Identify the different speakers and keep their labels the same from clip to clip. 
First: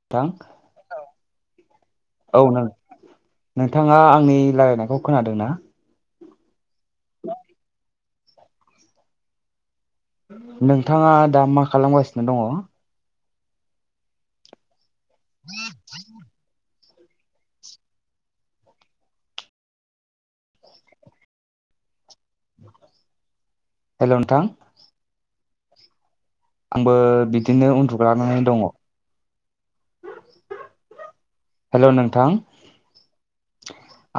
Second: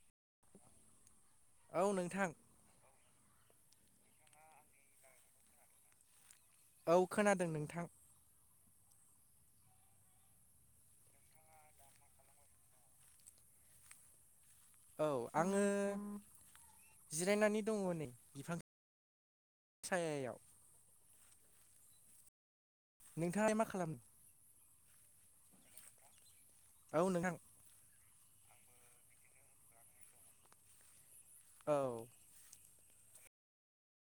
Speaker 1: नोंथां
Speaker 2: औ नोंथां
Speaker 1: औ नों नोंथांङा आंनि राय्लायनायखौ खोनादों ना?
Speaker 2: औ खोनादों नोंथां।
Speaker 1: नोंथांङा दा मा खालामगासिनो दङ?
Speaker 2: औ आंङो जिरायनानै दङ नै बिफां सायायाव। नोंथाङालाय मा खालामो?
Speaker 1: हेल' नोंथां आंबो
Speaker 2: औ नोंथां
Speaker 1: बिदिनो उन्दु ग्लांनानै दङ
Speaker 2: औ
Speaker 1: हेलौ नोंथां।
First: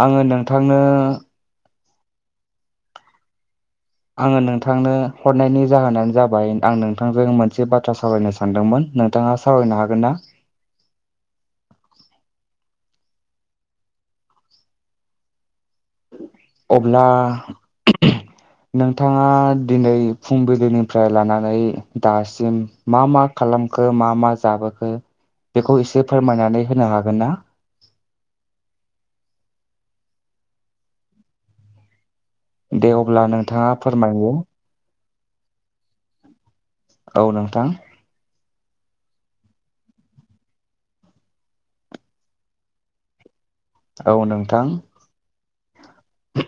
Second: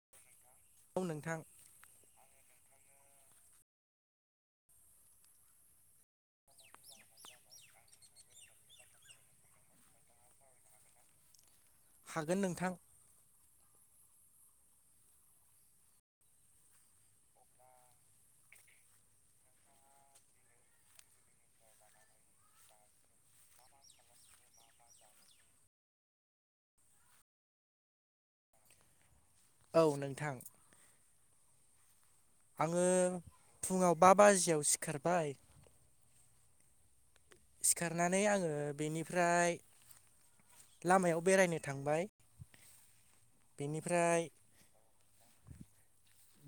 Speaker 1: आंङो नों थांनो
Speaker 2: औ नोंथां
Speaker 1: आंङो नोंथांनो हरनायनि जाहोनानो जाबाय आं नोंथांजों मोनसे बाथ्रा सावरायनो सानदोंमोन नोंथाङा सावरायनो हागोन ना?
Speaker 2: हागोन नोंथां।
Speaker 1: अब्ला नोंथाङा दिनै फुंबिलिनिफ्राय लानानै दासिम मा मा खालामखो मा मा जाबोखो बेखौ एसे फोरमायनानै होनो हागोन ना।
Speaker 2: औ नोंथां। आङो
Speaker 1: दे अब्ला नोंथाङा
Speaker 2: फुङाव बा
Speaker 1: फोरमायो
Speaker 2: बाजिसेयाव सिखार बाय।
Speaker 1: औ नोंथां
Speaker 2: सिखारनानै आङो बेनिफ्राय लामायाव बेरायनो थांबाय।
Speaker 1: औ
Speaker 2: बेनिफ्राय
Speaker 1: नोंथां।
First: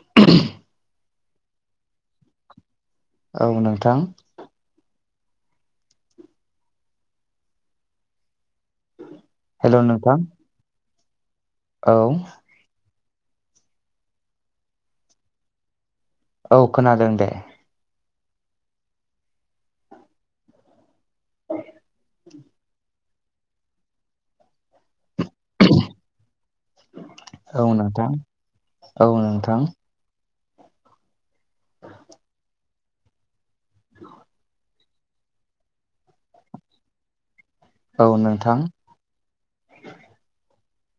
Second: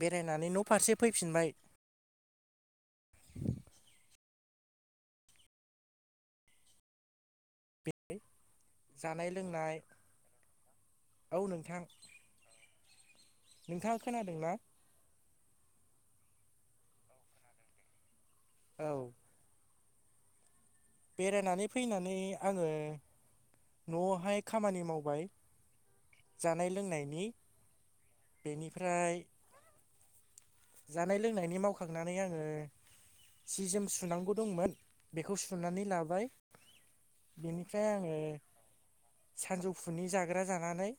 Speaker 2: बेरायनानै न' फारसे फैफिनबाय।
Speaker 1: औ नोंथां।
Speaker 2: बे जानाय
Speaker 1: हेल'
Speaker 2: लोंनाय
Speaker 1: नोंथां
Speaker 2: औ नोंथां।
Speaker 1: औ
Speaker 2: नोंथाङा खोनादोंना?
Speaker 1: औ खोनादों दे।
Speaker 2: औ। बेरायनानै फैनानै आङो न'आवहाय खामानि मावबाय। जानाय लोंनायनि
Speaker 1: औ नोंथां औ
Speaker 2: बेनिफ्राय
Speaker 1: नोंथां
Speaker 2: जानाय लोंनायनि मावखांनानै आङो सि जोम सुनांगौ दंमोन बेखौ सुनानै लाबाय। बेनिफ्राय आङो
Speaker 1: औ नोंथां
Speaker 2: सानजौफुनि जाग्रा जानानै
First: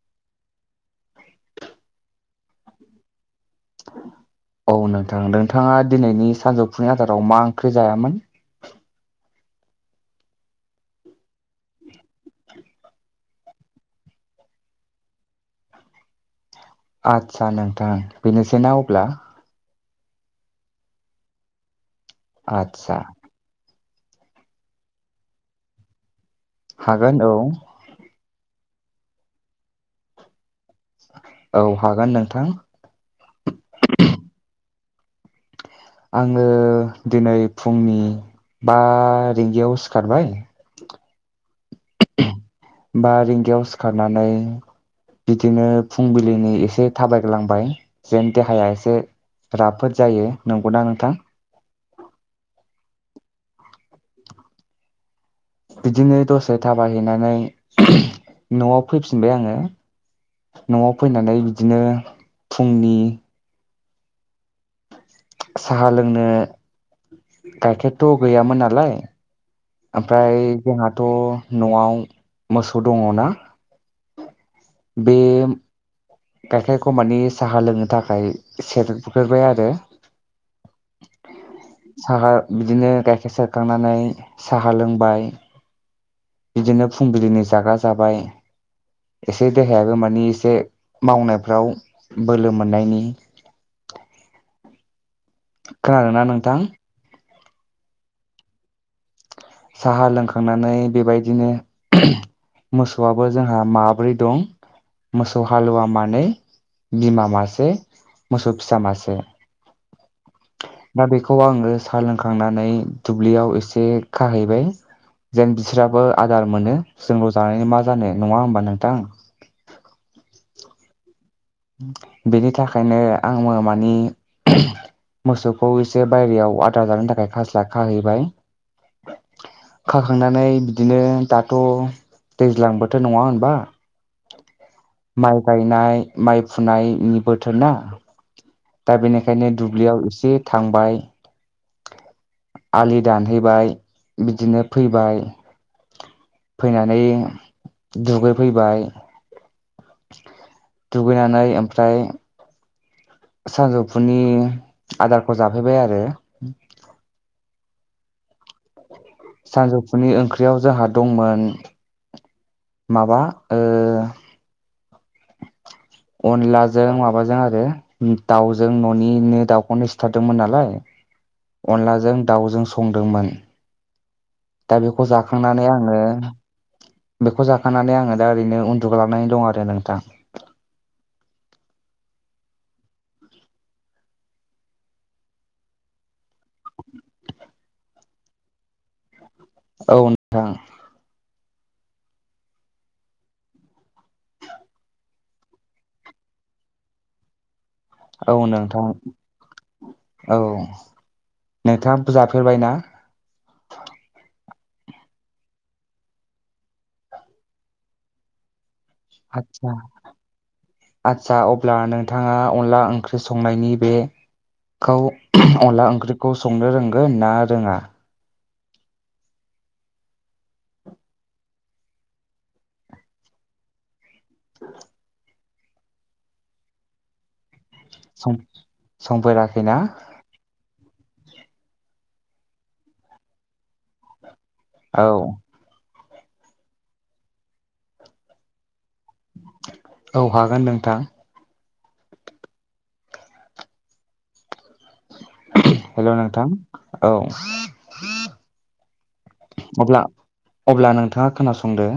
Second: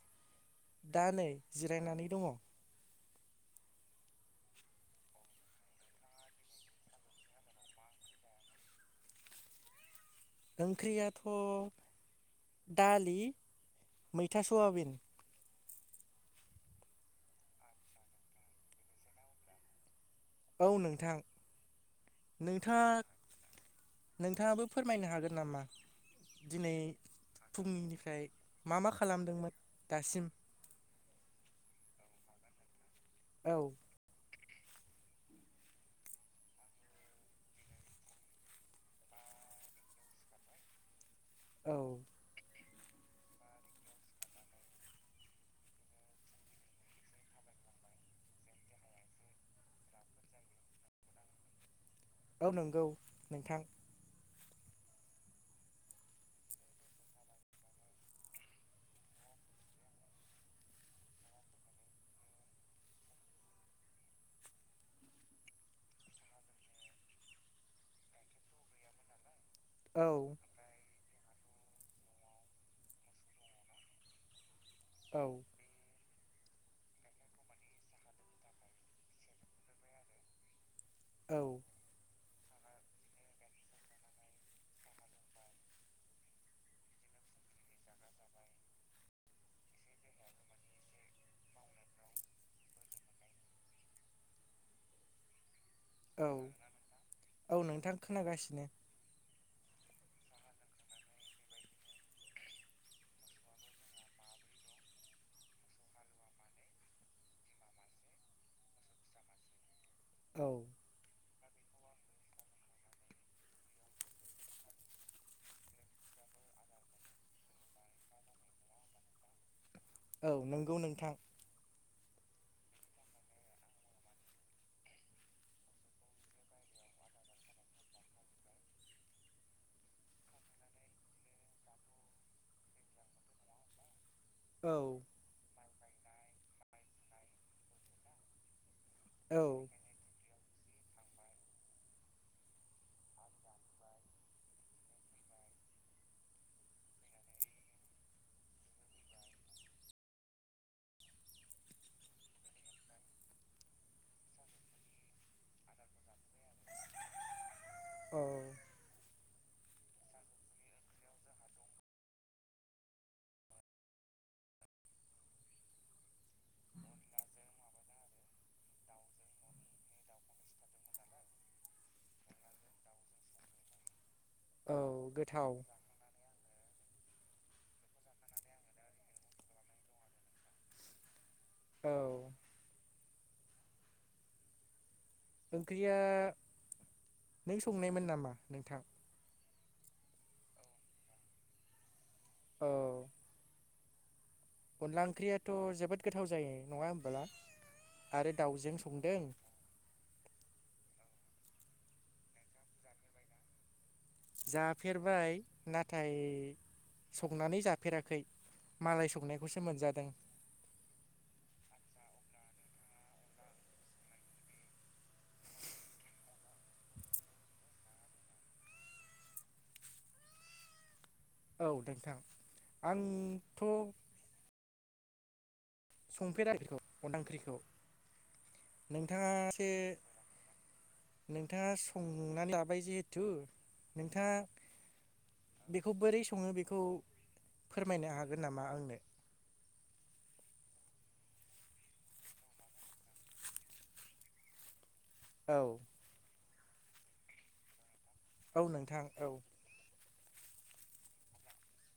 Speaker 2: दा नै जिरायनानै दङ।
Speaker 1: औ नोंथां नोंथाङा दिनैनि सानजौफुनि आदाराव मा ओंख्रि जायामोन?
Speaker 2: ओंख्रियाथ' दालि मैथा सयाबिन।
Speaker 1: आदसा नोंथां बेनोसै ना अब्ला।
Speaker 2: औ नोंथां। नोंथाङा
Speaker 1: आदसा
Speaker 2: नोंथाङाबो फोरमायनो हागोन नामा? दिनै
Speaker 1: हागोन औ
Speaker 2: फुंनिफ्राय मा मा खालामदोंमोन दासिम।
Speaker 1: औ हागोन नोंथां।
Speaker 2: औ।
Speaker 1: आङो दिनै फुंनि बा रिंगायाव सिखारबाय
Speaker 2: औ।
Speaker 1: बा रिंगायाव सिखारनानै बिदिनो फुंबिलिनि एसे थाबायग्लांबाय जेन देहाया एसे राफोद जायो नंगौना नोंथां?
Speaker 2: औ नोंगौ नोंथां।
Speaker 1: बिदिनो दसे थाबाय हैैनानै [unintelligible] न'आव फैफिनबाय आंङो न'आव फैनानै बिदिनो फुंनि साहा लोंनो गाइखेरथ' गैयामोन नालाय
Speaker 2: औ
Speaker 1: ओमफाय जोंहा थ' न'आव मोसौ दंङना
Speaker 2: औ
Speaker 1: बेओम गाइखेरखौ माने साहा लोंनो थाखाय सेरग्रोबाय आरो
Speaker 2: औ
Speaker 1: साहा बिदिनो गाइखेर सेरखांनानै साहा लोंबाय बिदिनो फुंबिलिनि जाग्रा जाबाय एसे देहायाबो मानि एसे मावनायफ्राव बोलो मोननायनि खोनादों ना
Speaker 2: औ
Speaker 1: नोंथां
Speaker 2: औ नोंथां खोनागासिनो
Speaker 1: साहा लोंखांनानै बे बायदिनो मोसौआबो जोंहा माब्रै दं मोसौ हालुवा मानै बिमा मासे मोसौ फिसा मासे
Speaker 2: औ
Speaker 1: दा बेखौ आंङो साहा लोंखांनानै दुब्लियाव एसे खाहैबाय जेन बिस्राबो आदार मोनो जोंल जानानैनि मा जानो नंङा होमबा नोंथां
Speaker 2: औ नंगौ नोंथां
Speaker 1: बेनि थाखायनो आंङो मानि मोसौखौ एसे बायेरायाव आदार जानो थाखाय खास्ला खाहैबाय खाखांनानै बिदिनो दाथ' दैज्लां बोथोर नंङा होनबा
Speaker 2: औ
Speaker 1: नाय माइ फुनायनि बोथोर ना दा
Speaker 2: औ
Speaker 1: बेनिखायनो दुब्लियाव एसे थांबाय आलि दानहैबाय बिदिनो फैबाय फैनानै दुगै फैबाय दुगैनानै ओमफ्राय सानजौफुनि आदारखौ जाफैबाय आरो
Speaker 2: औ
Speaker 1: सानजौफुनि ओंख्रियाव जोंहा दंमोन माबा ओ अनलाजों माबाजों आरो दाउजों न'निनो दाउखौनो सिथारदोंमोन नालाय अनलाजों दाउजों संदोंमोन दा बेखौ
Speaker 2: औ गोथाव
Speaker 1: जाखांनानै आंङो बेखौ जाखांनानै आंङो दा ओरैनो उन्दुग्लांनानै दं आरो नोंथां
Speaker 2: औ ओंख्रिया नों संनायमोन नामा नोंथां
Speaker 1: औ नोंथां
Speaker 2: औ अनला ओंख्रियाथ' जोबोद गोथाव जायो नंङा होमबोला आरो
Speaker 1: औ
Speaker 2: दाउजों
Speaker 1: नोंथां
Speaker 2: संदों
Speaker 1: औ नोंथांङा जाफेरबाय ना
Speaker 2: जाफेरबाय नाथाय संनानै जाफेराखै मालाय संनायखौसो
Speaker 1: आदसा
Speaker 2: मोनजादों
Speaker 1: आदसा अब्ला नों थांङा अनला ओंख्रि संनायनि बे खौ अनला ओंख्रिखौ संनो रोंगोन ना रोंङा
Speaker 2: औ नोंथां आंथ'
Speaker 1: [inaudible]
Speaker 2: संफेराखैथ' अनला ओख्रिखौ
Speaker 1: सं संफेराखैना?
Speaker 2: नोंथाङा संना लाबाय जेहेथु नोंथाङा
Speaker 1: औ
Speaker 2: बेखौ बोरै सङो बेखौ फोरमायनो हागोन नामा आंनो?
Speaker 1: औ हागोन नोंथां।
Speaker 2: औ
Speaker 1: हेलौ नोंथां? औ
Speaker 2: औ नोंथां औ।
Speaker 1: अब्ला अब्ला नोंथाङा खोनासंदो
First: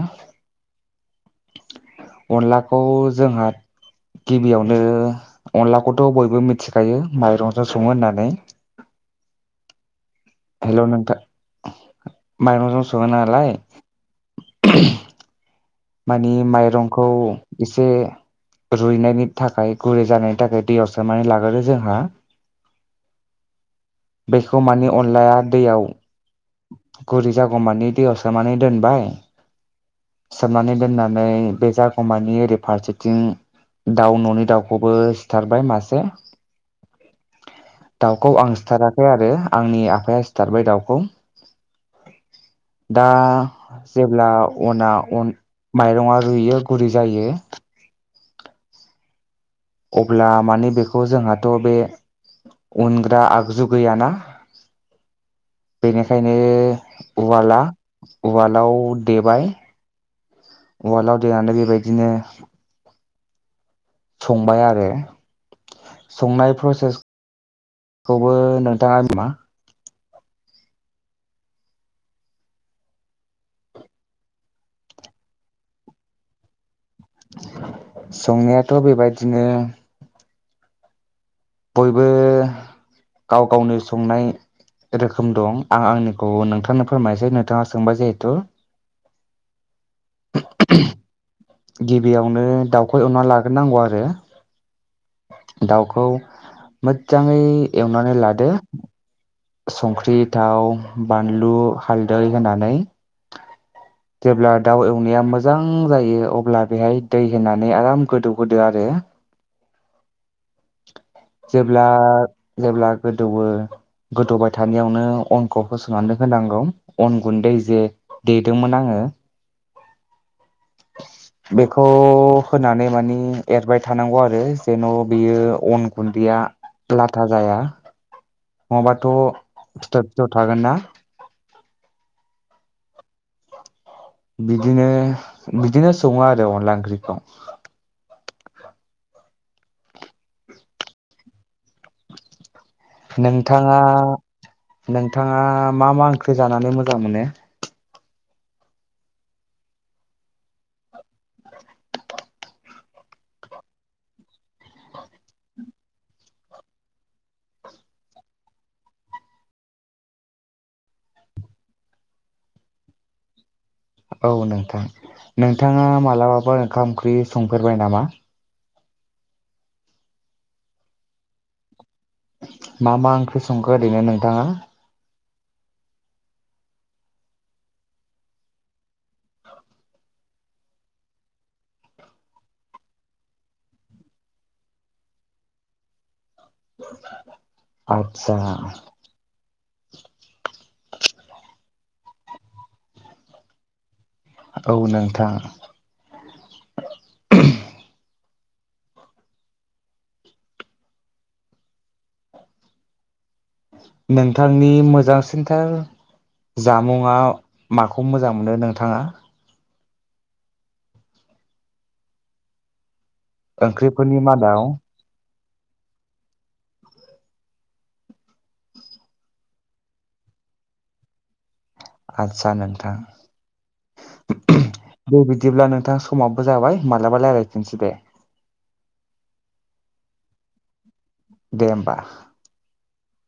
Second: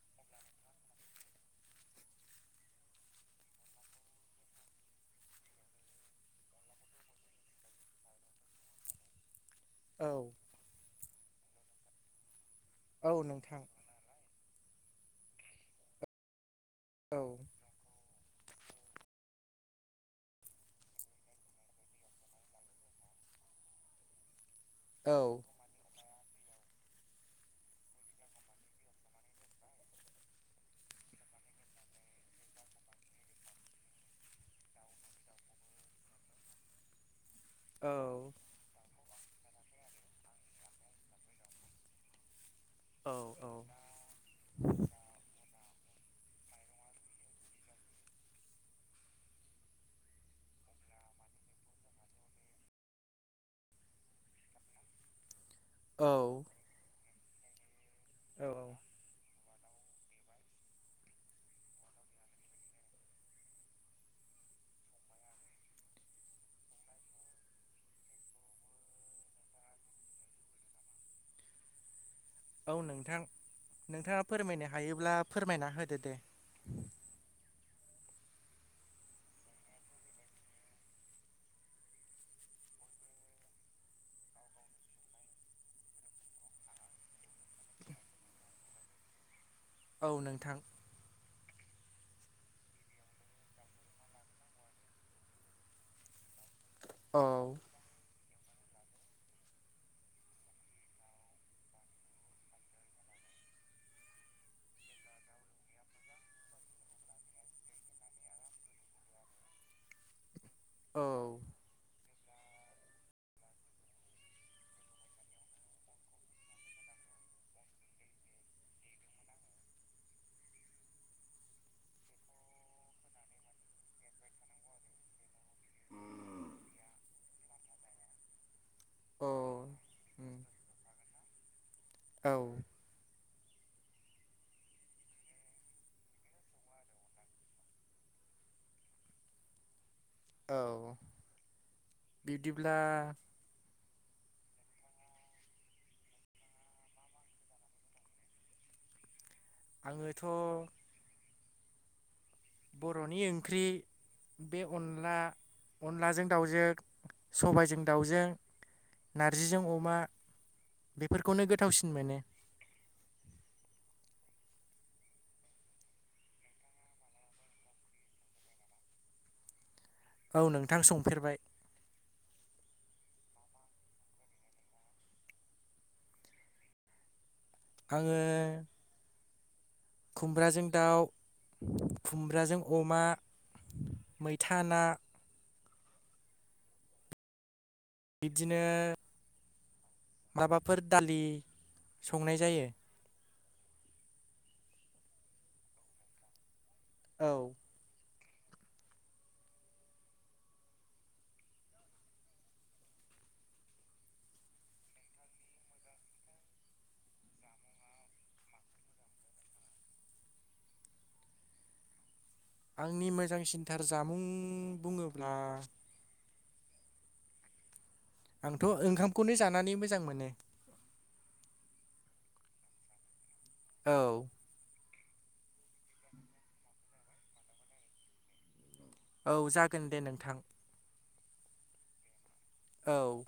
Speaker 1: अनलाखौ जोंहा गिबियावनो अनलाखौथ' बयबो मिथिखायो माइरंजों सङो होननानै।
Speaker 2: औ
Speaker 1: हेलौ नोंथां? माइरंजों
Speaker 2: औ
Speaker 1: सङोनालाय
Speaker 2: नोंथां
Speaker 1: मानि माइ रंखौ
Speaker 2: औ
Speaker 1: एसे रुइनायनि थाखाय गुरै जानायनि थाखाय दैयाव सोमनानै लाग्रोयो जोंहा। बै मानि
Speaker 2: औ
Speaker 1: अनला दैयाव गुरै जागौमानि दैयाव सोमनानै दोनबाय सोमनानै दोननानै बे जागौमानि ओरै फारसेथिं दाउ न'नि दाउखौबो सिथारबाय मासे
Speaker 2: औ
Speaker 1: दाउखौ आं सिथारा। आरो आंनि आफाया सिथारबाय दाउखौ। दा
Speaker 2: औ
Speaker 1: जेब्ला अन माइरङा रुयो गुरै जायो। अब्ला माने बेखौ जोंहाथ' बे उनग्रा आगजु गैयाना
Speaker 2: औ
Speaker 1: बेनिखायनो उवाला
Speaker 2: औ
Speaker 1: उवालाव देबाय। उवाल आव देनानै बेबायदिनो संबाय आरो संनाय प्रसेस खौबो नोंथाङा मा
Speaker 2: औ नोंथां नोंथाङा फोरमायनो हायोब्ला फोरमायना होदो दे
Speaker 1: संनायाथ' बे बायदिनो बयबो गाव गावनो संनाय रोखोम दं आं आंनिखौ नोंथांनो फोरमायसै नोंथाङा सोंबाय जेहेतु
Speaker 2: औ नोंथां।
Speaker 1: गिबियावनो दाउखौ एवना लागोरनांगौ आरो दाउखौ
Speaker 2: औ
Speaker 1: मोजाङै एवनानै लाद दो संख्रि थाव बानलु हालदै होनानै जेब्ला दाउ एवनाया मोजां जायो अब्ला बेहाय दै होनानै आराम गोदौहोदो आरो
Speaker 2: औ
Speaker 1: जेब्ला जेब्ला गोदौवो गोदौबाय थानायावनो अनखौ होसननानै होनांगौ अन गुन्दै जे देदोंमोन आङो बेखौ होनानै मानि एरबाय थानांगौ आरो जेन अन गुन्दैया लाथा जाया। नङाबाथ'
Speaker 2: औ
Speaker 1: फिथर
Speaker 2: उम
Speaker 1: फिथर थागोन ना
Speaker 2: औ
Speaker 1: बिदिनो बिदिनो सङो आरो अनला ओंख्रिखौ।
Speaker 2: औ बि
Speaker 1: नोंथाङा नोंथाङा मा मा ओंख्रि जानानै मोजां मोनो?
Speaker 2: आङोथ' बर'नि ओंख्रि बे अनला अनलाजों दाउजों सबायजों दाउजों नारजिजों अमा बेफोरखौनो गोथावसिन मोनो।
Speaker 1: औ नोंथां नोंथाङा मालाबाफोर ओंखाम ओंख्रि संफेरबाय नामा?
Speaker 2: औ नोंथां संफेरबाय
Speaker 1: मा मा ओंख्रि संखो ओरैनो नोंथाङा?
Speaker 2: आङो खुमब्राजों दाउ खुमब्राजों अमा मैथा ना।
Speaker 1: [unintelligible] आदसा
Speaker 2: बिब्दिनो माबाफोर दालि संनाय जायो
Speaker 1: औ नोंथां।
Speaker 2: औ
Speaker 1: नोंथांनि मोजांसिनथार जामुंआ माखौ मोजां मोनो नोंथाङा?
Speaker 2: नि मोजांसिनथार
Speaker 1: ओंख्रिफोरनि
Speaker 2: जामुं
Speaker 1: मादाव?
Speaker 2: बुङो ना
Speaker 1: [unintelligible]
Speaker 2: आंथ' ओंखामखौनो जानानै मोजां मोनो।
Speaker 1: आच्छा नोंथां।
Speaker 2: औ
Speaker 1: दे बिदिब्ला नोंथां समाबो जाबाय मालाबा रायलायफिनसै दे।
Speaker 2: औ जागोन दे नोंथां।
Speaker 1: दे होमबा।
Speaker 2: औ